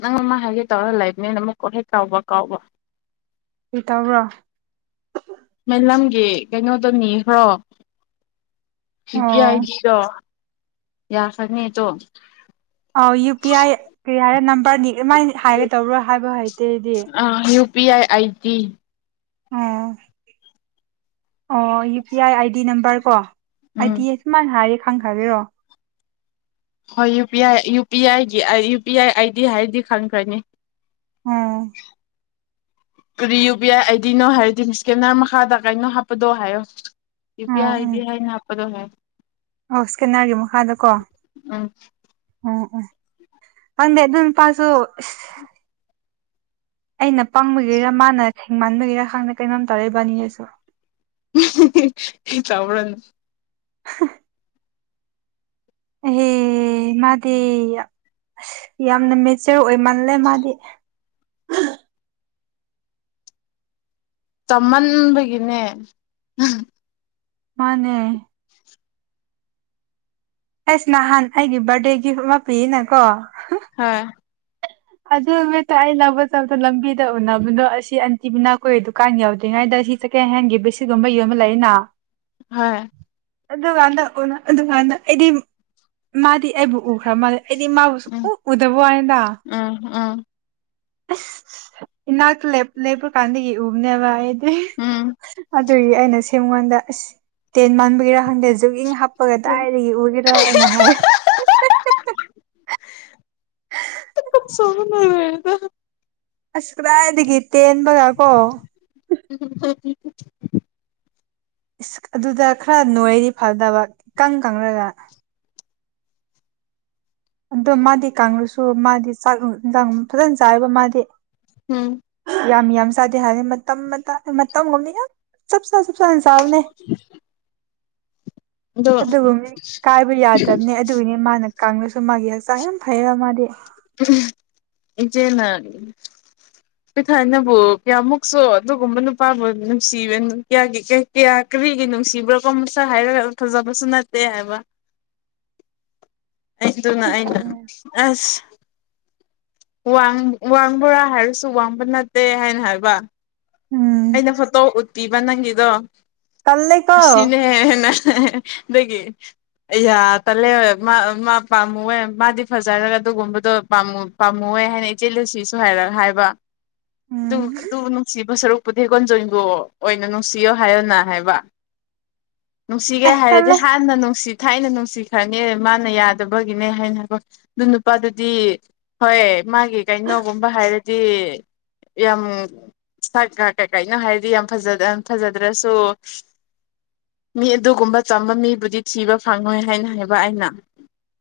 ꯅꯪ ꯑꯃ ꯍꯥꯏꯒꯦ ꯇꯧꯔꯒ ꯂꯩꯕꯅꯦꯅ ꯑꯃꯨꯛ ꯀꯣꯠ ꯍꯦꯛ ꯀꯥꯎꯕ ꯀꯥꯎꯕ ꯀ꯭ꯔꯤ ꯇꯧꯕ꯭ꯔꫭ ꯃꯩꯂꯝꯒꯤ ꯀꯩꯅꯣꯗꫭ ꯅꯤꯈ꯭ꯔꯣ ꯁꯤꯗꯤ ꯑꯣ ꯍꯥꯏꯗ ꯌꯥꯈ꯭ꯔꯅꯤ ꯗꯣ ꯑꯣ ꯌꯨ ꯄꯤ ꯑꯥꯏ ꯀ꯭ꯔꯤ ꯍꯥꯏꯔ ꯅꯝꯕꯔꯅꯤ ꯀꯃꯥꯏꯅ ꯍꯥꯏꯒꯦ ꯇꯧꯕ꯭ꯔꯣ ꯍꯥꯏꯕ ꯍꯩꯇꯦ ꯑꯩꯗꯤ ꯑꯥ ꯌꯨ ꯄꯤ ꯑꯥꯏ ꯑꯥꯏ ꯗꯤ ꯑꯣ ꯑꯣ U P I ID number ꯀꯣ ꯑꯥꯏ ꯗꯤ ꯎꯝ ꯑꯁꯨ ꯃꯥꯏ ꯍꯥꯏꯔꯦ ꯈꯪꯈ꯭ꯔꯒꯦꯔꯣ ꯍꯣꯏꯨ ꯄꯤ ꯑꯥꯏ ꯌꯨ ꯄꯤ ꯑꯥꯏꯒꯤ ꯌꯨ ꯄꯤ ꯑꯥꯏ ꯑꯥꯏꯗꯤ ꯍꯥꯏꯔꯗꯤ ꯈꯪꯈ꯭ꯔꯅꯤ ꯎꯝ ꯀꯔꯤ ꯌꯨ ꯄꯤ ꯑꯥꯏ ꯑꯥꯏꯗꯤꯅꯣ ꯍꯥꯏꯔꯗꯤ ꯁ꯭ꯀꯦꯟꯅꯔ ꯃꯈꯥꯗ ꯀꯩꯅꯣ ꯍꯥꯞꯄꯗꯣ ꯍꯥꯏꯌꯣ ꯌꯨ ꯄꯤ ꯎꯝ ꯎꯝ ꯑꯥꯏꯗꯤ ꯍꯥꯏꯅ ꯍꯥꯞꯄꯗꯣ ꯍꯥꯏ ꯑꯣ ꯏꯁꯀꯦꯟꯅꯔꯒꯤ ꯃꯈꯥꯗꯀꯣ ꯎꯝ ꯎꯝ ꯎꯝ ꯈꯪꯗꯦ ꯑꯗꯨ ꯅꯨꯄꯥꯁꯨ ꯏꯁ ꯑꯩꯅ ꯄꯥꯡꯕꯒꯤꯔ ꯃꯥꯅ ꯁꯦꯡꯃꯥꯟꯕꯒꯤꯔ ꯈꯪꯗꯦ ꯀꯩꯅꯣꯝ ꯇꯧꯔꯦ ꯏꯕꯥꯅꯤꯒꯤꯁꯨ ꯆꯥꯎꯔꯟ [inaudible] ꯑꯍꯦ ꯃꯥꯗꯤ ꯌꯥꯝ ꯑꯁ ꯌꯥꯝꯅ ꯃꯦꯆꯔ ꯃꯜꯂꯦ ꯃꯥꯗꯤ ꯆꯝꯃꯟꯕꯒꯤꯅꯦ ꯃꯥꯟꯅꯦ ꯑꯩꯁ ꯅꯍꯥꯟ ꯑꯩꯒꯤ ꯕꯥꯔꯗꯦ ꯒꯤꯐ ꯑꯃ ꯄꯤꯌꯦꯅ ꯀꯣ ꯍꯥ ꯑꯗꯨ ꯍꯦꯛꯇ ꯑꯩ ꯂꯧꯕ ꯆꯠꯄ ꯂꯝꯕꯤꯗ ꯎꯅꯕꯗꯣ ꯑꯁꯤ ꯑꯟꯇꯤꯕꯤꯅꯥ ꯀꯣꯏ ꯗꯨꯀꯥꯟ ꯌꯧꯗ꯭ꯔꯤꯉꯩꯗ ꯁꯤ ꯁꯦꯀꯦꯟ ꯍꯦꯟꯒꯤ ꯕꯤꯁꯤꯒꯨꯝꯕ ꯌꯣꯟꯕ ꯂꯛꯏꯅ ꯍꯥ ꯑꯗꯨꯒꯥꯟꯗ ꯎꯅꯥ ꯑꯗꯨꯀꯥꯟꯗ ꯑꯩꯗꯤ ꯃꯥꯗꯤ ꯑꯩꯕꯨ ꯎ ꯈ꯭ꯔ ꯃꯥꯜꯂꯦ ꯑꯩꯗꯤ ꯃꯥꯕꯨ ꯎꯗꯕ꯭ꯋꯥꯅꯤꯗ ꯑꯝ ꯑꯁ ꯏꯅꯥꯛꯇ ꯂꯦꯞ ꯂꯦꯞꯄ ꯀꯥꯟꯗꯒꯤ ꯏ ꯎꯕꯅꯦꯕ ꯑꯩ ꯑꯍꯤ ꯎꯝ ꯑꯗꯨꯒꯤ ꯑꯩꯅ ꯁꯤ ꯑꯩꯉꯣꯟꯗ ꯑꯁ ꯇꯦꯟ ꯃꯥꯟꯕꯒꯤꯔ ꯈꯪꯗꯦ ꯖꯨꯛ ꯏꯪ ꯍꯥꯞ ꯍꯥꯄꯒ ꯗꯥꯥꯏꯗꯒꯤ ꯎꯒꯗ꯭ꯔꯥ ꯑꯩꯅ ꯍꯥꯏ ꯑꯍꯍꯍ ꯇꯀ ꯁꯣꯟꯕꯅ ꯂꯣꯏꯔꯦꯗ ꯑꯁ ꯀꯔꯥꯏꯗꯒꯤ ꯇꯦꯟ ꯈꯔꯀꯣ ꯑꯟꯑꯣꯗꯤꯕꯜ ꯏꯁ ꯑꯗꯨꯗ ꯈꯔ ꯅꯣꯏꯔꯤ ꯐꯗꯕ ꯏꯀꯪ ꯀꯪꯔꯒ ꯑꯗꯣ ꯃꯥꯗꯤ ꯀꯥꯡꯂꯁꯨ ꯃꯥꯗꯤ ꯆꯥꯛ ꯌꯦꯟꯁꯥꯡ ꯐꯖꯅ ꯆꯥꯏꯕ ꯃꯥꯗꯤ ꯎꯝ ꯌꯥꯝ ꯌꯥꯝ ꯆꯥꯗꯦ ꯍꯥꯏꯔꯦ ꯃꯇꯝ ꯃꯇꯥ ꯃꯇꯝꯒꯨꯝꯅꯤ ꯌꯥꯝ ꯆꯞ ꯖꯟ ꯆꯥꯕꯅꯦ ꯑꯗꯣ ꯑꯗꯨꯕꯨꯅꯤ ꯀꯥꯏꯕ ꯌꯥꯗꯕꯅꯦ ꯑꯗꯨꯒꯤꯅꯤ ꯃꯥꯅ ꯀꯥꯡꯅꯁꯨ ꯃꯥꯒꯤ ꯍꯛꯆꯥꯡ ꯌꯥꯝ ꯐꯩꯕ ꯃꯥꯗꯤ ꯏꯆꯦꯅ ꯄꯤꯊꯥꯏꯅꯕꯨ ꯀꯌꯥꯃꯨꯛꯁꯨ ꯑꯗꯨꯒꯨꯝꯕ ꯅꯨꯄꯥꯕꯨ ꯅꯨꯡꯁꯤꯕꯌꯥꯒꯤ ꯀꯌꯥ ꯀꯔꯤꯒꯤ ꯅꯨꯡꯁꯤꯕ꯭ꯔꯥꯀꯣ ꯃꯁꯥ ꯍꯥꯏꯔꯒ ꯐꯖꯕꯁꯨ ꯅꯠꯇꯦ ꯍꯥꯏꯕ ꯑꯩꯗꯨꯅꯦ ꯑꯩꯅ ꯑꯁ ꯋꯥꯡ ꯋꯥꯡꯕꯣꯔꯥ ꯍꯥꯏꯔꯁꯨ ꯋꯥꯡꯕ ꯅꯠꯇꯦ ꯍꯥꯏꯅ ꯍꯥꯏꯕ ꯎꯝ ꯑꯩꯅ ꯐꯣꯇꯣ ꯎꯠꯄꯤꯕ ꯅꯪꯒꯤꯗꯣ ꯇꯜꯂꯦꯀꯣ ꯁꯤꯅꯦꯅ ꯍꯦꯍꯦ ꯑꯗꯒꯤ ꯌꯥ ꯇꯜꯂꯦ ꯃꯥ ꯄꯥꯝꯃꯨꯍꯦ ꯃꯥꯗꯤ ꯐꯖꯔꯒ ꯑꯗꯨꯒꯨꯝꯕꯗꯣ ꯄꯥꯝꯃꯨ ꯄꯥꯝꯃꯨꯍꯦ ꯍꯥꯏꯅ ꯏꯆꯦ ꯂꯨꯁꯤꯁꯨ ꯍꯥꯏꯔꯕ ꯍꯥꯏꯕ ꯎꯝ ꯗꯨꯗꯨꯕꯨ ꯅꯨꯡꯁꯤꯕ ꯁꯔꯨꯛ ꯄꯨꯊꯦꯛ ꯀꯣꯟꯖꯣꯏꯗꯣ ꯑꯣꯏꯅ ꯅꯨꯡꯁꯤꯌꯣ ꯍꯥꯏꯌꯣꯅ ꯍꯥꯏꯕ ꯅꯨꯡꯁꯤꯒꯦ ꯑꯦ ꯍꯥꯏꯔꯗꯤ ꯇꯜꯂꯦ ꯍꯥꯟꯅ ꯅꯨꯡꯁꯤ ꯊꯥꯏꯅ ꯅꯨꯡꯁꯤꯈ꯭ꯔꯅꯦ ꯃꯥꯅ ꯌꯥꯗꯕꯒꯤꯅꯦ ꯍꯥꯏꯅꯈꯣ ꯑꯗꯨ ꯅꯨꯄꯥꯗꯨꯗꯤ ꯍꯣꯏꯌꯦ ꯃꯥꯒꯤ ꯀꯩꯅꯣꯒꯨꯝꯕ ꯍꯥꯏꯔꯗꯤ ꯌꯥꯝ ꯁꯛꯒ ꯀꯩ ꯀꯩꯅꯣ ꯍꯥꯏꯔꯗꯤ ꯌꯥꯝ ꯐꯖꯗ ꯐꯖꯗ꯭ꯔꯁꯨ ꯃꯤ ꯑꯗꯨꯒꯨꯝꯕ ꯆꯝꯕ ꯃꯤꯕꯨꯗꯤ ꯊꯤꯕ ꯐꯪꯉꯣꯏ ꯍꯥꯏꯅ ꯍꯥꯏꯕ ꯑꯩꯅ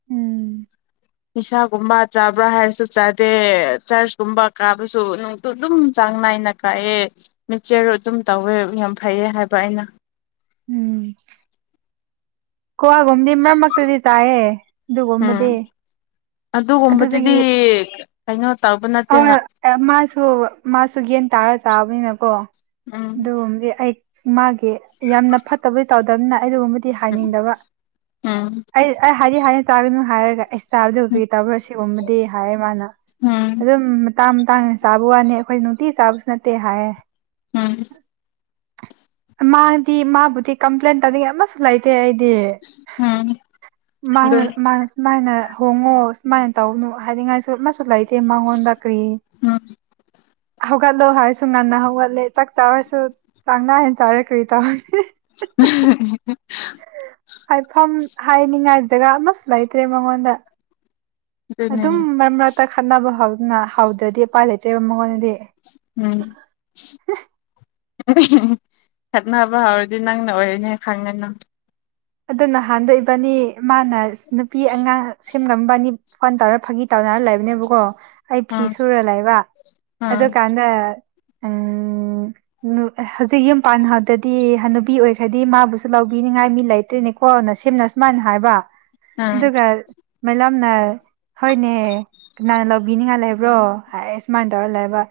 ꯎꯝ ꯅꯤꯁꯥꯒꯨꯝꯕ ꯆꯥꯕ꯭ꯔꯥ ꯍꯥꯏꯔꯁꯨ ꯆꯥꯗꯦ ꯆꯔꯆꯀꯨꯝꯕ ꯀꯥꯕꯁꯨ ꯅꯨꯡꯇꯨ ꯑꯗꯨꯝ ꯆꯥꯡ ꯅꯥꯏꯅ ꯀꯥꯏꯌꯦ ꯃꯤꯠꯆꯦꯔꯨ ꯑꯗꯨꯝ ꯇꯧꯋꯦ ꯌꯥꯝ ꯐꯩꯌꯦ ꯍꯥꯏꯕ ꯑꯩꯅ ꯎꯝ ꯀ꯭ꯋꯤꯒꯨꯝꯗꯤ ꯃꯔꯛ ꯃꯔꯛꯇꯗꯤ ꯆꯥꯏꯑꯦ ꯑꯗꯨꯒꯨꯝꯕꯗꯤ ꯎꯝ ꯑꯗꯨꯒꯨꯝꯕꯗꯨꯗꯤ ꯑꯗꯨꯗꯒꯤ ꯀꯩꯅꯣ ꯇꯧꯕ ꯅꯠꯇꯦꯅ ꯍ ꯃꯥꯁꯨ ꯃꯥꯁꯨ ꯌꯦꯒꯟ ꯇꯥꯔ ꯆꯥꯕꯅꯤꯅꯀꯣ ꯎꯝ ꯑꯗꯨꯣ ꯑꯩ ꯃꯥꯒꯦ ꯌꯥꯝꯅ ꯐꯠꯇꯕ ꯇꯧꯗꯦ [inaudible] ꯑꯩꯨꯝꯕꯗꯤ ꯎꯝ ꯍꯥꯏꯅꯤꯡꯗꯕ ꯎꯝ ꯑꯩ ꯑꯩ ꯍꯥꯏꯗꯤ ꯍꯥꯏꯅ ꯇꯥꯅ ꯍꯥꯏꯦꯒ ꯏꯁꯕꯗ ꯑꯣꯏꯒ ꯕ꯭ꯔꯥ ꯁꯤꯒꯨꯝꯕꯗꯤ ꯍꯥꯏꯌꯦ ꯃꯥꯅ ꯎꯝ ꯑꯗꯨꯝ ꯇꯥꯡ ꯇꯥꯡꯗꯅ ꯆꯥꯕ ꯋꯥꯅꯤ ꯑꯩꯈꯣꯏ ꯅꯨꯡꯇꯤ ꯆꯥꯕꯁꯨ ꯅꯠꯇꯦ ꯍꯥꯏꯔꯦ ꯎꯝ ꯃꯥꯗꯤ ꯃꯥꯕꯨꯗꯤ ꯀꯝꯄ꯭ꯂꯦꯟ ꯇꯥꯅꯤꯡꯉ ꯑꯃꯁꯨ ꯂꯩꯇꯦ ꯑꯩꯗꯤ ꯎꯝ ꯑꯗꯨ ꯃꯥꯏꯅ ꯍꯣꯡꯉꯣ ꯁꯨꯃꯥꯏꯅ ꯇꯧꯅꯨ ꯍꯥꯏꯅꯤꯡꯉꯥꯏꯁꯨ ꯃꯥꯁꯨ ꯂꯩ ꯃꯉꯣꯟꯗꯥꯀꯔꯤ ꯎꯝ ꯍꯧꯒꯠꯂꯣ ꯍꯥꯏꯔꯁꯨ ꯉꯟꯅ ꯍꯧꯒꯠꯂꯦ ꯆꯥꯛ ꯆꯥꯔꯁꯨ ꯆꯥꯡ ꯅꯥꯏꯟ ꯆꯔꯦ ꯀꯔꯤ ꯇꯦ ꯍꯥꯏꯐꯝ ꯍꯥꯏꯅꯤꯡꯉꯥꯏ ꯖꯒꯥ ꯑꯃꯁꯨ ꯂꯩꯇ꯭ꯔꯦ ꯃꯉꯣꯟꯗ ꯑꯗꯨꯝ ꯑꯗꯨꯅꯦ ꯃꯔꯛ ꯃꯔꯛꯇ ꯈꯟꯅꯅꯕ ꯍꯧꯥꯎꯋꯤ ꯅ ꯍꯧꯗ꯭ꯔꯗꯤ ꯄꯥꯏꯂꯦꯆꯦꯕ ꯃꯉꯣꯟꯗꯗꯤ ꯎꯝ ꯈꯠꯅꯕ ꯍꯧꯔꯗꯤ ꯅꯪꯅ ꯑꯣꯏꯔꯅꯦ ꯈꯪꯒꯅꯨ ꯑꯗꯨ ꯅꯍꯥꯟꯗꯏꯕꯅꯤ ꯃꯥꯅ ꯅꯨꯄꯤ ꯑꯉꯥꯡ ꯁꯦꯝꯂꯝꯝꯕꯅꯤ ꯐꯟ ꯇꯧꯔ ꯐꯥꯒꯤ ꯇꯧꯅꯔ ꯂꯩꯕꯅꯦꯕꯀꯣ ꯑꯩ ꯐꯤ ꯎꯝ ꯁꯨꯔ ꯂꯩꯕ ꯎꯝ ꯑꯗꯨꯀꯥꯟꯗ ꯍꯧꯖꯤꯛ ꯌꯨꯝ ꯄꯥꯟꯍꯗꯗꯤ ꯅꯨꯄꯤ ꯑꯣꯏꯈ꯭ꯔꯗꯤ ꯃꯥꯕꯨꯁꯨ ꯂꯧꯕꯤꯅꯤꯡꯉꯥꯏ ꯃꯤ ꯂꯩ ꯑꯗꯨꯣꯏꯅꯤꯀꯣ ꯅ ꯁꯤꯝꯅ ꯁꯨꯃꯥꯏꯅ ꯍꯥꯏꯕ ꯑꯗꯨꯗ ꯎꯝ ꯀ ꯃꯦꯗꯥꯝꯅ ꯍꯣꯏꯅꯦ ꯀꯅꯥꯅ ꯂꯧꯕꯤꯅꯤꯡꯉꯥꯏ ꯂꯩꯕ꯭ꯔꯣ ꯍꯥꯏ ꯁꯨꯃꯥꯏꯅ ꯇꯧꯔ ꯂꯩꯕ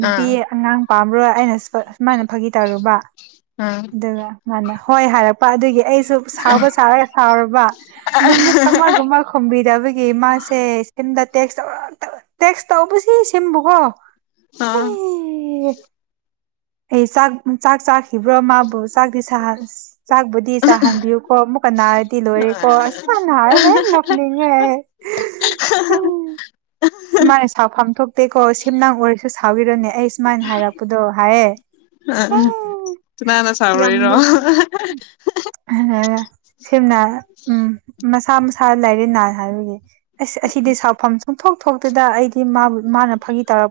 ꯅꯨꯄꯤ ꯑꯥ ꯑꯉꯥꯡ ꯄꯥꯝꯔꯣꯏ ꯑꯩꯅ ꯁꯨꯃꯥꯏꯅ ꯐꯥꯒꯤ ꯇꯧꯔꯨꯕ ꯑꯥ ꯑꯗꯨꯗꯒ ꯉꯅ ꯍꯣꯏ ꯍꯥꯏꯔꯛꯄ ꯑꯗꯨꯒꯤ ꯑꯩ ꯁꯥꯎꯕ ꯁꯥꯎꯔꯒ ꯁꯥꯎꯔꯕ ꯅꯨꯃꯤꯠ ꯑꯃꯒꯨꯝꯕ ꯈꯣꯨꯝꯕꯤꯗꯕꯒꯤ ꯃꯥꯁꯦ ꯁꯝꯗ ꯇꯦꯛꯁ ꯇ ꯇꯦꯛꯁ ꯇꯧꯕꯁꯤ ꯁꯦꯝꯕꯨꯀꯣ ꯑꯥ ꯑꯦ ꯆꯥꯛ ꯆꯥꯛ ꯆꯥꯛ ꯆꯈꯤꯕ꯭ꯔꯣ ꯃꯥꯕꯨ ꯆꯥꯛꯇꯤ ꯆꯥꯛꯕꯨꯗꯤ ꯆꯥꯍꯟꯕꯤꯌꯨ ꯑꯃꯨꯛꯀ ꯅꯥꯔꯗꯤ ꯂꯣꯏꯔꯦꯀꯣ ꯑꯁ ꯅꯥꯔ ꯂ ꯅꯣꯛꯅꯤꯡꯉꯦ ꯎ ꯁꯨꯃꯥꯏꯅ ꯁꯥꯎꯐꯝ ꯊꯣꯛꯇꯦꯀꯣ ꯁꯦꯝꯅꯥꯡ ꯑꯣꯏꯔꯁꯨ ꯁꯥꯎꯔꯅꯦ ꯑꯩ ꯁꯨꯃꯥꯏꯅ ꯍꯥꯏꯔꯛꯄꯗꯣ ꯍꯥꯏꯌꯦ ꯑ ꯀꯨꯅꯥꯅ ꯌꯥꯝ ꯆꯥꯎꯥꯎꯔꯣꯏꯔꯣ ꯅꯣꯛ ꯁꯦꯝꯝꯅ ꯎꯝ ꯃꯁꯥ ꯃꯁꯥ ꯂꯥꯏꯔꯤ ꯅꯥ ꯍꯥꯏꯕꯒꯤ ꯑꯁ ꯑꯁꯤꯗꯤ ꯁꯥꯐꯝ ꯆꯨꯝ ꯊꯣꯛ ꯊꯣꯛꯇꯨꯗ ꯑꯩꯗꯤꯕꯨ ꯃꯥꯅ ꯐꯥꯒꯤ ꯇꯧꯔ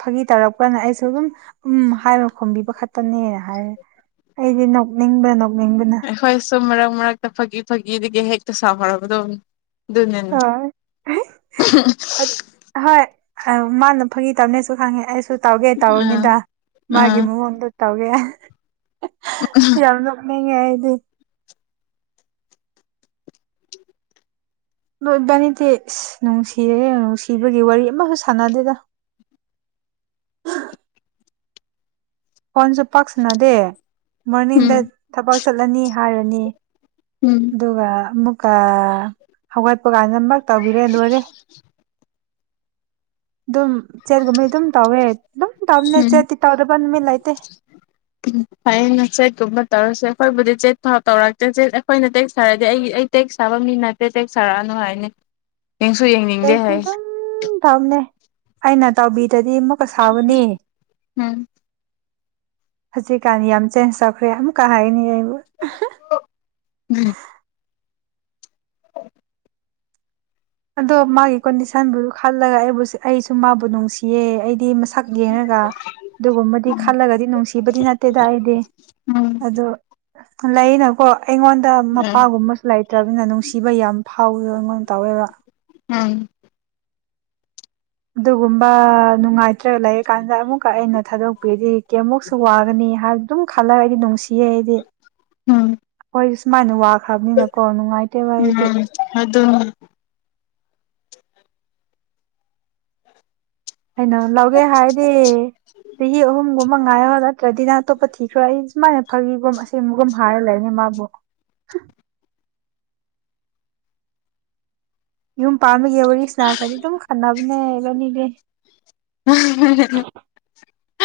ꯐꯥꯒꯤ ꯇꯧꯔꯛꯄꯅ ꯑꯩꯁꯨ ꯑꯗꯨꯝ ꯎ ꯍꯥꯏꯕ ꯈꯣꯝꯕꯤꯕ ꯈꯛꯇꯅꯦꯅ ꯍꯥꯏꯔꯦ ꯑꯩꯗꯤ ꯅꯣꯛꯅꯤꯡꯕꯅ ꯅꯣꯛꯅꯤꯡꯕꯅ ꯑꯩꯈꯣꯏ ꯁꯨꯝ ꯃꯔꯛ ꯃꯔꯛꯇ ꯐꯥꯒꯤ ꯐꯥꯒꯤꯗꯒꯤ ꯍꯦꯛ ꯁꯐꯂꯕꯗ ꯅꯌꯥꯅ ꯍꯣꯏ ꯍꯣꯏ ꯃꯥꯅ ꯐꯪꯤ ꯇꯕꯅꯦꯁꯨ ꯈꯪꯉꯦ ꯑꯩꯁꯨ ꯇꯧꯒꯦ ꯑꯥ ꯇꯧꯔꯨꯅꯤꯗ ꯃꯥꯒꯤ ꯑꯥ ꯃꯑꯣꯣꯟꯗ ꯇꯧꯒꯦ ꯌꯥꯝ ꯅꯣꯛꯅꯤꯡꯉꯦ ꯑꯩꯗꯤ ꯅꯣꯏ ꯏꯕꯥꯅꯤꯗꯤꯁ ꯅꯨꯡꯁꯤꯔꯦ ꯅꯨꯡꯁꯤꯕꯒꯤ ꯋꯥꯔꯤ ꯑꯃꯁꯨ ꯁꯥꯟꯅꯗꯦꯗ ꯎ ꯍꯣꯟꯁꯨ ꯄꯥꯛꯁꯅꯗꯦ ꯎꯝ ꯃꯣꯔꯅꯤꯡꯗ ꯊꯕꯛ ꯆꯠꯂꯅꯤ ꯊꯥꯔꯅꯤ ꯎꯝ ꯑꯗꯨꯒ ꯀ ꯍ ꯀꯥꯟ ꯑꯃꯃꯛ ꯇꯧꯕꯤꯔꯦ ꯂꯣꯏꯔꯦ ꯑꯗꯨꯝ ꯆꯦꯠꯀꯨꯝꯕꯩ ꯑꯗꯨꯝ ꯇꯧꯋꯦ ꯑꯗꯨꯝ ꯇꯧꯅꯦ ꯎꯝ ꯆꯦꯠꯇꯤ ꯇꯧꯗꯕ ꯅꯨꯃꯤꯠ ꯂꯩꯇꯦ ꯐꯩꯅ ꯆꯦꯛꯀꯨꯝꯕ ꯇꯧꯔꯁꯦ ꯑꯩꯈꯣꯏꯕꯨꯗꯤ ꯆꯦ ꯐꯥꯎ ꯇꯧꯔꯛꯇꯦꯦ ꯑꯩꯈꯣꯏꯅ ꯇꯦꯛꯁ ꯁꯥꯔꯗꯤ ꯑꯩ ꯑꯩ ꯇꯦꯛꯁ ꯁꯥꯕ ꯃꯤ ꯅꯠꯇꯦ ꯇꯦꯛ ꯁꯥꯔꯛꯑꯅꯨ ꯍꯥꯏꯅꯤ ꯌꯦꯡꯁꯨ ꯌꯦꯡꯅꯤꯡꯗꯦ ꯑꯦꯁꯨ ꯍꯥꯏ ꯑꯗꯨꯝ ꯊꯝꯅꯦ ꯑꯩꯅ ꯇꯧꯕꯤ ꯗꯗꯤ ꯑꯃꯨꯛꯀ ꯁꯥꯥꯎꯕꯅꯤ ꯎꯝ ꯍꯧꯖꯤꯛꯀꯥꯟꯅꯤ ꯌꯥꯝ ꯆꯦꯟꯖ ꯇꯧꯈ꯭ꯔꯦ ꯑꯃꯨꯛꯀ ꯍꯥꯏꯅꯤ ꯑꯩ ꯎꯝ ꯑꯗꯣ ꯃꯥꯒꯤ ꯀꯣꯟꯗꯤꯁꯟꯕꯨ ꯈꯜꯂꯒ ꯑꯩꯕꯨ ꯑꯩꯁꯨ ꯃꯥꯕꯨ ꯅꯨꯡꯁꯤꯌꯦ ꯑꯩꯗꯤꯁ ꯁꯛ ꯌꯦꯡꯉꯒ ꯑꯗꯨꯒꯨꯝꯕꯗꯤ ꯈꯜꯂꯒꯗꯤ ꯅꯨꯡꯁꯤꯕꯗꯤ ꯅꯠꯇꯦꯗ ꯑꯩꯗꯤ ꯎꯝ ꯑꯗꯣ ꯂꯩꯅꯀꯣ ꯑꯩꯉꯣꯟꯗ ꯎꯝ ꯃꯄꯥꯒꯨꯝꯕꯁꯨ ꯂꯩꯇ꯭ꯔꯅꯤꯅ ꯅꯨꯡꯁꯤꯕ ꯌꯥꯝ ꯐꯥꯎꯋꯦꯕ ꯑꯩꯉꯣꯟꯗ ꯇꯧꯋꯦꯕ ꯎꯝ ꯑꯗꯨꯒꯨꯝꯕ ꯅꯨꯡꯉꯥꯏꯇ꯭ꯔꯒ ꯂꯩꯔꯀꯥꯟꯗ ꯑꯃꯨꯛꯀ ꯑꯩꯅ ꯊꯥꯗꯣꯛꯄꯤꯔꯤꯗꯤ ꯀꯌꯥꯃꯨꯛꯁꯨ ꯋꯥꯒꯅꯤ ꯍꯥꯏ ꯑꯗꯨꯝ ꯈꯜꯂꯒꯗꯤ ꯅꯨꯡꯁꯤ ꯗꯤ ꯎꯝ ꯑꯩꯈꯣꯏ ꯃꯟꯋꯥ ꯈꯕꯅꯤꯅꯀꯣ ꯅꯨꯡꯉꯥꯏꯇꯦꯕ ꯑꯩꯗꯤ ꯎꯝ ꯑꯗꯨꯅꯤ ꯀꯩꯅꯣ ꯂꯧꯒꯦ ꯍꯥꯏꯗꯤ ꯆꯍꯤ ꯑꯍꯨꯝꯒꯨꯝꯕ ꯃꯉ ꯍꯗ ꯇ꯭ꯔꯗꯤꯅ ꯑꯇꯣꯞꯄ ꯊꯤꯈ꯭ꯔ ꯑꯩ ꯁꯨꯥꯏꯅꯥꯈꯤꯕꯒꯨꯝ ꯑꯁꯦꯡꯕꯒꯨꯝ ꯍꯥꯏꯔ ꯂꯩꯅꯦ ꯃꯥꯕꯨ ꯌꯨꯝ ꯄꯥꯒꯤ ꯋꯥꯔꯤ ꯏꯁꯅꯥ ꯈꯔꯗꯤ ꯑꯗꯨꯝ ꯈꯟꯅꯅꯕꯅꯦ ꯒꯅꯤ ꯂꯩꯦ [inaudible] [unintelligible]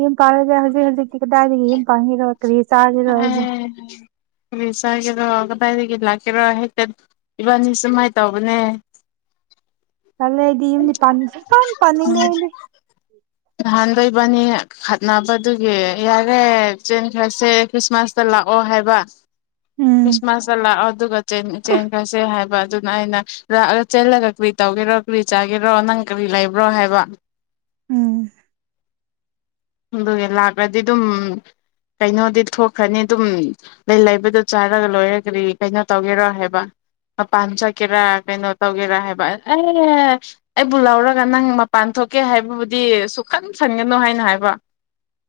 ꯌꯨꯝ ꯄꯥꯜꯂꯁꯦ ꯍꯧꯖꯤꯛ ꯍꯧꯖꯤꯛꯇꯤ ꯀꯗꯥꯏꯗꯒꯤ ꯌꯨꯝ ꯄꯥꯟꯈꯤꯔꯣ ꯀꯔꯤ ꯆꯥꯈꯤꯔꯣ ꯍꯥꯏꯕꯣ ꯀ ꯆꯥꯒꯦꯔꯣ ꯀꯗꯥꯏꯗꯒꯤ ꯂꯥꯛꯀꯦꯔꯣ ꯍꯦꯛꯇ ꯏꯕꯥꯅꯤ ꯁꯨꯃꯥꯏꯅ ꯇꯧꯕꯅꯦ ꯅꯂ ꯍꯥꯏꯗꯤ ꯏꯗꯤ ꯄ ꯀꯥꯟ ꯄꯅꯤꯡꯉꯦ ꯍꯥꯏꯗꯤ ꯑꯍꯟꯗꯣꯏꯕꯅꯤ ꯈꯠꯅꯕꯗꯨꯒꯤ ꯌꯥꯔꯦ ꯆꯦꯟ ꯈ꯭ꯔꯁꯦ ꯈ꯭ꯔꯤꯁꯃꯥꯁꯇ ꯂꯥꯛꯑꯣ ꯍꯥꯏꯕ ꯎꯝ ꯈ꯭ꯔꯤꯁꯃꯥꯁꯇ ꯂꯥꯛꯑꯣ ꯑꯗꯨꯒ ꯆꯦꯟꯈꯁꯦ ꯍꯥꯏꯕ ꯑꯗꯨ ꯥꯏꯩꯅ ꯂꯥꯛꯑ ꯆꯦꯜꯂꯒ ꯀꯔꯤ ꯇꯧꯒꯦꯔꯣ ꯀꯔꯤ ꯆꯥꯒꯦꯔꯣ ꯅꯪ ꯀꯔꯤ ꯂꯩꯕ꯭ꯔꯣ ꯍꯥꯏꯕ ꯎꯝ ꯑꯗꯨꯒꯤ ꯂꯥꯛꯂꯗꯤ ꯑꯗꯨꯝ ꯀꯩꯅꯣꯗꯤ ꯊꯣꯛꯈ꯭ꯔꯅꯤ ꯑꯗꯨꯝ ꯂꯩ ꯂꯩꯕꯗ ꯆꯥꯔꯒ ꯂꯣꯏꯔꯒꯔꯤ ꯀꯩꯅꯣ ꯇꯧꯒꯦꯔ ꯍꯥꯏꯕ ꯃꯄꯥꯟ ꯆꯠꯀꯦꯔꯥ ꯀꯩꯅꯣ ꯇꯧꯒꯦꯔꯥ ꯍꯥꯏꯕ ꯑꯦ ꯑꯩꯕꯨ ꯂꯧꯔꯒ ꯅꯪ ꯃꯄꯥꯟ ꯊꯣꯛꯀꯦ ꯍꯥꯏꯕꯕꯨꯗꯤ ꯁꯨꯈꯟ ꯁꯪꯒꯅꯨ ꯍꯥꯏꯅ ꯍꯥꯏꯕ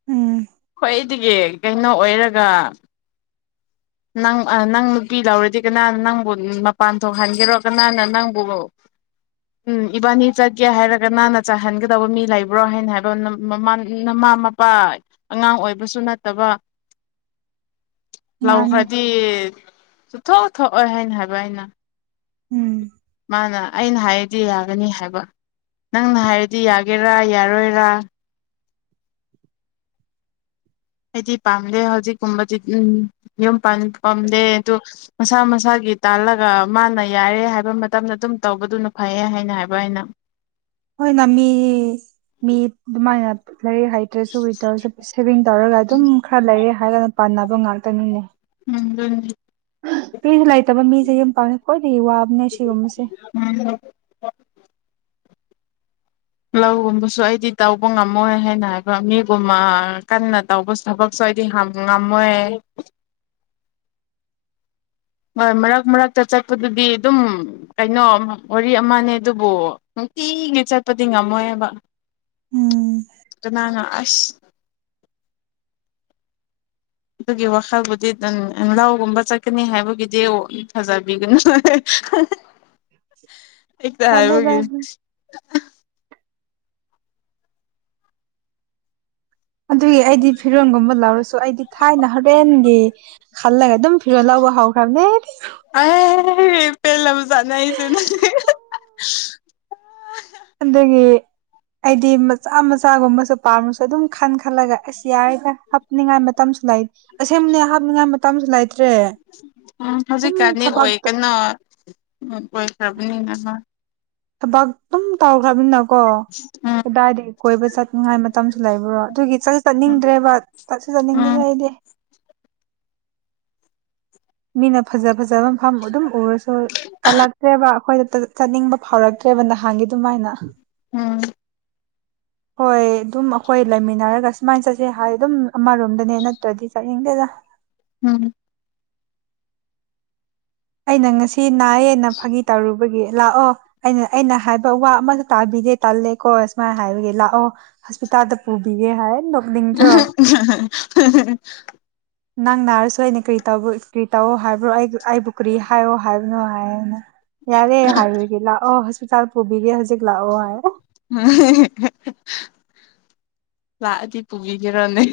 ꯎꯝ ꯑꯗꯨꯒꯤ ꯀꯩꯅꯣ ꯑꯣꯏꯔꯒ ꯅꯪ ꯅꯪ ꯅꯨꯄꯤ ꯂꯧꯔꯗꯤ ꯀꯅꯥꯅ ꯅꯪꯕꯨ ꯃꯄꯥꯟ ꯊꯣꯛꯍꯟꯒꯦꯔꯣ ꯀꯅꯥꯅ ꯅꯪꯕꯨ ꯎꯝ ꯏꯕꯥꯅꯤ ꯆꯠꯒꯦ ꯍꯥꯏꯔꯒ ꯅꯪꯅ ꯆꯥꯍꯟꯒꯗꯕ ꯃꯤ ꯂꯩꯕ꯭ꯔꯣ ꯍꯥꯏꯅ ꯍꯥꯏꯕ ꯃꯃ ꯃꯃꯥ ꯃꯄꯥ ꯑꯉꯥꯡ ꯑꯣꯏꯕꯁꯨ ꯅꯠꯇꯕ ꯃꯥꯅꯦ ꯂꯧꯈ꯭ꯔꯗꯤ ꯆꯊꯣꯛꯑꯣ ꯊꯣꯛꯑꯣꯏ ꯍꯥꯏꯅ ꯍꯥꯏꯕ ꯑꯩꯅ ꯎꯝ ꯃꯥꯅ ꯑꯩꯅ ꯍꯥꯏꯔꯗꯤ ꯌꯥꯒꯅꯤ ꯍꯥꯏꯕ ꯅꯪꯅ ꯍꯥꯏꯔꯗꯤ ꯌꯥꯒꯦꯔꯥ ꯌꯥꯔꯣꯏꯔꯥ ꯍꯥꯏꯗꯤ ꯄꯥꯝꯗꯦ ꯍꯧꯖꯤꯛꯀꯨꯝꯕꯗꯤ ꯎꯝ ꯄꯥꯟ ꯄꯝꯗꯦ ꯇꯣ ꯃꯁꯥ ꯃꯁꯥꯒꯤ ꯇꯥꯜꯂꯒ ꯃꯥꯅ ꯌꯥꯔꯦ ꯍꯥꯏꯕ ꯃꯇꯝꯗ ꯑꯗꯨꯝ ꯇꯧꯕꯗꯨꯅ ꯐꯩ ꯍꯥꯏꯅ ꯍꯥꯏꯕ ꯑꯩꯅ ꯍꯣꯏꯅ ꯃꯤ ꯃꯤ ꯑꯗꯨꯃꯥꯏꯅ ꯂꯩ ꯍꯥꯏꯩꯇ꯭ꯔꯁꯨ ꯋꯤ ꯇꯧꯔꯁꯨ ꯁꯦꯚꯤꯡ ꯇꯧꯔꯒ ꯑꯗꯨꯝ ꯈꯔ ꯂꯩꯔꯦ ꯍꯥꯏꯔꯒꯅ ꯄꯥꯟꯅꯕ ꯉꯥꯛꯇꯅꯤꯅꯦ ꯎꯝ ꯑꯗꯨ ꯀꯂꯥꯏ ꯇꯕ ꯃꯤꯖꯦ ꯌꯨꯝ ꯄꯥꯟꯕ ꯈ꯭ꯋꯥꯏꯗꯒꯤ ꯋꯥꯕꯅꯦ ꯑꯁꯤꯒꯨꯝꯕꯁꯦ ꯎꯝ ꯂꯧꯒꯨꯝꯕꯁꯨ ꯑꯩꯗꯤ ꯇꯧꯕ ꯉꯝꯃꯣꯏ ꯍꯥꯏꯅ ꯍꯥꯏꯕ ꯃꯤꯒꯨꯝꯃ ꯀꯟꯅ ꯇꯧꯕ ꯊꯕꯛꯁꯨ ꯑꯩꯗꯤ ꯍꯝ ꯉꯝꯃꯣꯏ ꯍꯣꯏ ꯃꯔꯛ ꯃꯔꯛꯇ ꯆꯠꯄꯗꯨꯗꯤ ꯑꯗꯨꯝ ꯀꯩꯅꯣ ꯋꯥꯔꯤ ꯑꯃꯅꯦ ꯑꯗꯨꯕꯨ ꯅꯨꯡꯇꯤꯒꯤ ꯆꯠꯄꯗꯤ ꯉꯝꯃꯣꯏꯑꯕ ꯎꯝ ꯀꯅꯥꯅꯣ ꯑꯁ ꯑꯗꯨꯒꯤ ꯋꯥꯈꯜꯕꯨꯗꯤ ꯑꯗꯨꯝ ꯎꯝ ꯂꯧꯒꯨꯝꯕ ꯆꯠꯀꯅꯤ ꯍꯥꯏꯕꯒꯤꯗꯤ ꯊꯥꯖꯕꯤꯒꯅꯨ ꯍꯦ ꯍꯦ ꯍꯍ ꯑꯩ ꯈꯛꯇ ꯇꯜꯂꯦꯗ ꯍꯥꯏꯕꯒꯤ ꯑꯗꯨꯒꯤ ꯑꯩꯗꯤ ꯐꯤꯔꯣꯟꯒꯨꯝꯕ ꯂꯧꯔꯁꯨ ꯇꯣ ꯑꯩꯗꯤ ꯊꯥꯏꯅ ꯍꯣꯔꯦꯟꯒꯤ ꯈꯜꯂꯒ ꯑꯗꯨꯝ ꯐꯤꯔꯣꯜ ꯂꯧꯕ ꯍꯧꯈ꯭ꯔꯕꯅꯦ ꯄꯦꯜꯂꯝ ꯑꯃ ꯆꯥꯅ ꯑꯩꯁꯨ ꯅ ꯑꯗꯒꯤ ꯑꯩꯗꯤ ꯃꯆꯥ ꯃꯆꯥꯒꯨꯝꯕꯁꯨ ꯄꯥꯝꯔꯁꯨ ꯑꯗꯨꯝ ꯈꯟ ꯈꯜꯂꯒ ꯑꯁ ꯌꯥꯔꯦꯁꯦ ꯍꯥꯞꯅꯤꯡꯉꯥꯏ ꯃꯇꯝꯁꯨ ꯂꯩ ꯑꯁꯦꯡꯕꯅꯦ ꯍꯥꯞꯅꯤꯡꯉꯥꯏ ꯃꯇꯝꯁꯨ ꯂꯩꯇ꯭ꯔꯦ ꯎꯝ ꯑꯗꯨꯝ ꯍꯧꯖꯤꯛꯀꯥꯟꯗꯤ ꯊꯕꯛꯇ ꯇꯧꯕꯅꯤꯅꯍꯥ ꯊꯕꯛ ꯑꯗꯨꯝ ꯇꯧꯈ꯭ꯔꯕꯅꯤꯅꯀꯣ ꯎꯝ ꯀꯗꯥꯏꯗꯒꯤ ꯀꯣꯏꯕ ꯆꯠꯅꯤꯡꯉꯥꯏ ꯃꯇꯝꯁꯨ ꯂꯩꯕ꯭ꯔꯣ ꯑꯗꯨꯒꯤ ꯆꯠꯁꯨ ꯆꯠꯅꯤꯡꯗ꯭ꯔꯦꯕ ꯆꯠꯁꯨ ꯆꯠꯅꯤꯡꯗꯦ ꯎꯝ ꯑꯩꯗꯤ ꯃꯤꯅ ꯐꯖ ꯐꯖ ꯐꯖꯕ ꯃꯐꯝ ꯑꯗꯨꯝ ꯎꯔꯁꯨ ꯀꯜꯂꯛꯇ꯭ꯔꯦꯕ ꯑꯩꯈꯣꯏꯗ ꯆꯠꯅꯤꯡꯕ ꯐꯥꯎꯔꯛꯇ꯭ꯔꯦꯕ ꯅꯍꯥꯟꯒꯤ ꯑꯗꯨꯃꯥꯏꯅ ꯎꯝ ꯍꯣꯏ ꯑꯗꯨꯝ ꯑꯈꯣꯏ ꯂꯩꯃꯤꯟꯅꯔꯒ ꯁꯨꯃꯥꯏꯅ ꯆꯠꯁꯦ ꯍꯥꯏ ꯑꯗꯨꯝ ꯑꯃꯔꯣꯝꯗꯅꯦ ꯅꯠꯇ꯭ꯔꯗꯤ ꯆꯠꯅꯤꯡꯗꯦꯗ ꯎꯝ ꯑꯩꯅ ꯉꯁꯤ ꯅꯥꯏꯌꯦꯅ ꯐꯥꯒꯤ ꯇꯧꯔꯨꯕꯒꯤ ꯂꯥꯛꯑꯣ ꯑꯩꯅ ꯑꯩꯅ ꯍꯥꯏꯕ ꯋꯥ ꯑꯃꯇꯥ ꯇꯥꯕꯤꯗꯦ ꯇꯜꯂꯦꯀꯣ ꯑꯁꯨꯃꯥꯏ ꯍꯥꯏꯕꯒꯤ ꯂꯥꯛꯑꯣ ꯍꯣꯁꯄꯤꯇꯥꯜꯗ ꯄꯨꯕꯤꯒꯦ ꯍꯥꯏ ꯅꯣꯛꯅꯤꯡꯗ꯭ꯔꯣ [unintelligible] ꯅꯪ ꯅꯥꯔꯁꯨ ꯑꯩꯅ ꯀ꯭ꯔꯤ ꯇꯧꯕ ꯀ꯭ꯔꯤ ꯇꯧ ꯍꯥꯏꯕ꯭ꯔꯣ ꯑꯩꯒꯨ ꯑꯩꯕꯨ ꯀꯔꯤ ꯍꯥꯏꯌꯣ ꯍꯥꯏꯕꯅꯣ ꯍꯥꯏꯅꯦ ꯌꯥꯔꯦ ꯍꯥꯏ ꯑꯣꯏꯒꯤ ꯂꯥꯛꯑꯣ ꯍꯧꯖꯤꯛ ꯄꯤꯇꯥꯜ ꯄꯨꯕꯤꯒꯦ ꯍꯧꯖꯤꯛ ꯂꯥꯎꯑꯣ ꯍꯥꯏ ꯑꯣ ꯎꯝ ꯍꯍ ꯍꯍ ꯍꯍ ꯂꯥꯛꯑꯗ ꯄꯨꯕꯤꯒꯦꯔꯥꯅꯦ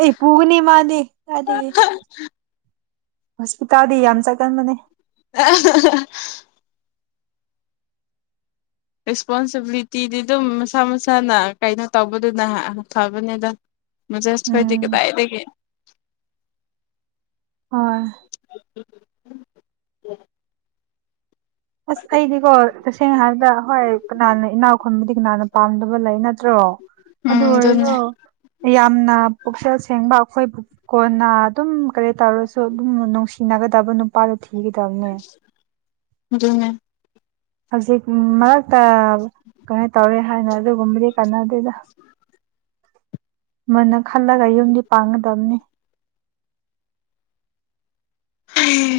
ꯑꯩ ꯄꯨꯨꯒꯅꯤ ꯃꯥꯅꯦꯗ ꯍꯣꯁꯄꯤꯇꯥꯜꯗꯤ ꯌꯥꯝ ꯆꯠꯀꯟꯕꯅꯦ ꯑ ꯍꯥ ꯑꯍꯥ ꯑꯍꯥ ꯔꯦꯁꯄꯣꯟꯁꯤꯕꯤꯂꯤꯇꯤꯗꯤ ꯑꯗꯨꯝ ꯃꯁꯥ ꯃꯁꯥꯅ ꯀꯩꯅꯣ ꯇꯧꯕꯗꯨꯅ ꯍꯥ ꯐꯕꯅꯤꯗ ꯃꯣꯖꯦꯏꯍꯣꯏꯗꯤ ꯎꯝ ꯀꯗꯥꯏꯗꯒꯤ ꯍꯣꯏ [unintelligible] ꯎꯝ ꯎ ꯑꯁ ꯑꯩꯗꯤꯀꯣ ꯇꯁꯦꯡꯅ ꯍꯥꯏꯔꯕꯗ ꯍꯣꯏ ꯀꯅꯥꯅ ꯏꯅꯥꯎ ꯗꯤꯛꯅꯥꯥꯟꯅ ꯄꯝꯗꯕ ꯂꯩ ꯅꯠꯇ꯭ꯔꯣ ꯑꯗꯨ ꯎꯝ ꯑꯗꯨꯅꯦ ꯑꯣꯏꯔꯁ‌ꯣ ꯌꯥꯝꯅ ꯄꯨꯛꯆꯦꯜ ꯁꯦꯡꯕ ꯑꯩꯈꯣꯏꯕꯨ ꯀꯣꯟꯅ ꯑꯗꯨꯝ ꯀꯔꯤ ꯇꯥꯔꯁꯨ ꯑꯗꯨꯝ ꯅꯨꯡꯁꯤ ꯊꯤꯅꯒꯗꯕ ꯅꯨꯄꯥꯗꯨ ꯊꯀ ꯆꯥꯝꯅꯦ ꯑꯗꯨꯅꯦ ꯍꯧꯖꯤꯛ ꯃꯔꯛꯇ ꯀꯃꯥꯏ ꯇꯧꯔꯦ ꯍꯥꯏꯅ ꯑꯗꯨꯒꯨꯝꯕꯗꯤ ꯀꯥꯟꯅꯗꯣꯏꯗ ꯃꯅ ꯈꯜꯂꯒ ꯌꯨꯝꯗꯤ ꯄꯥꯡꯒꯗꯕꯅꯤ ꯎꯝ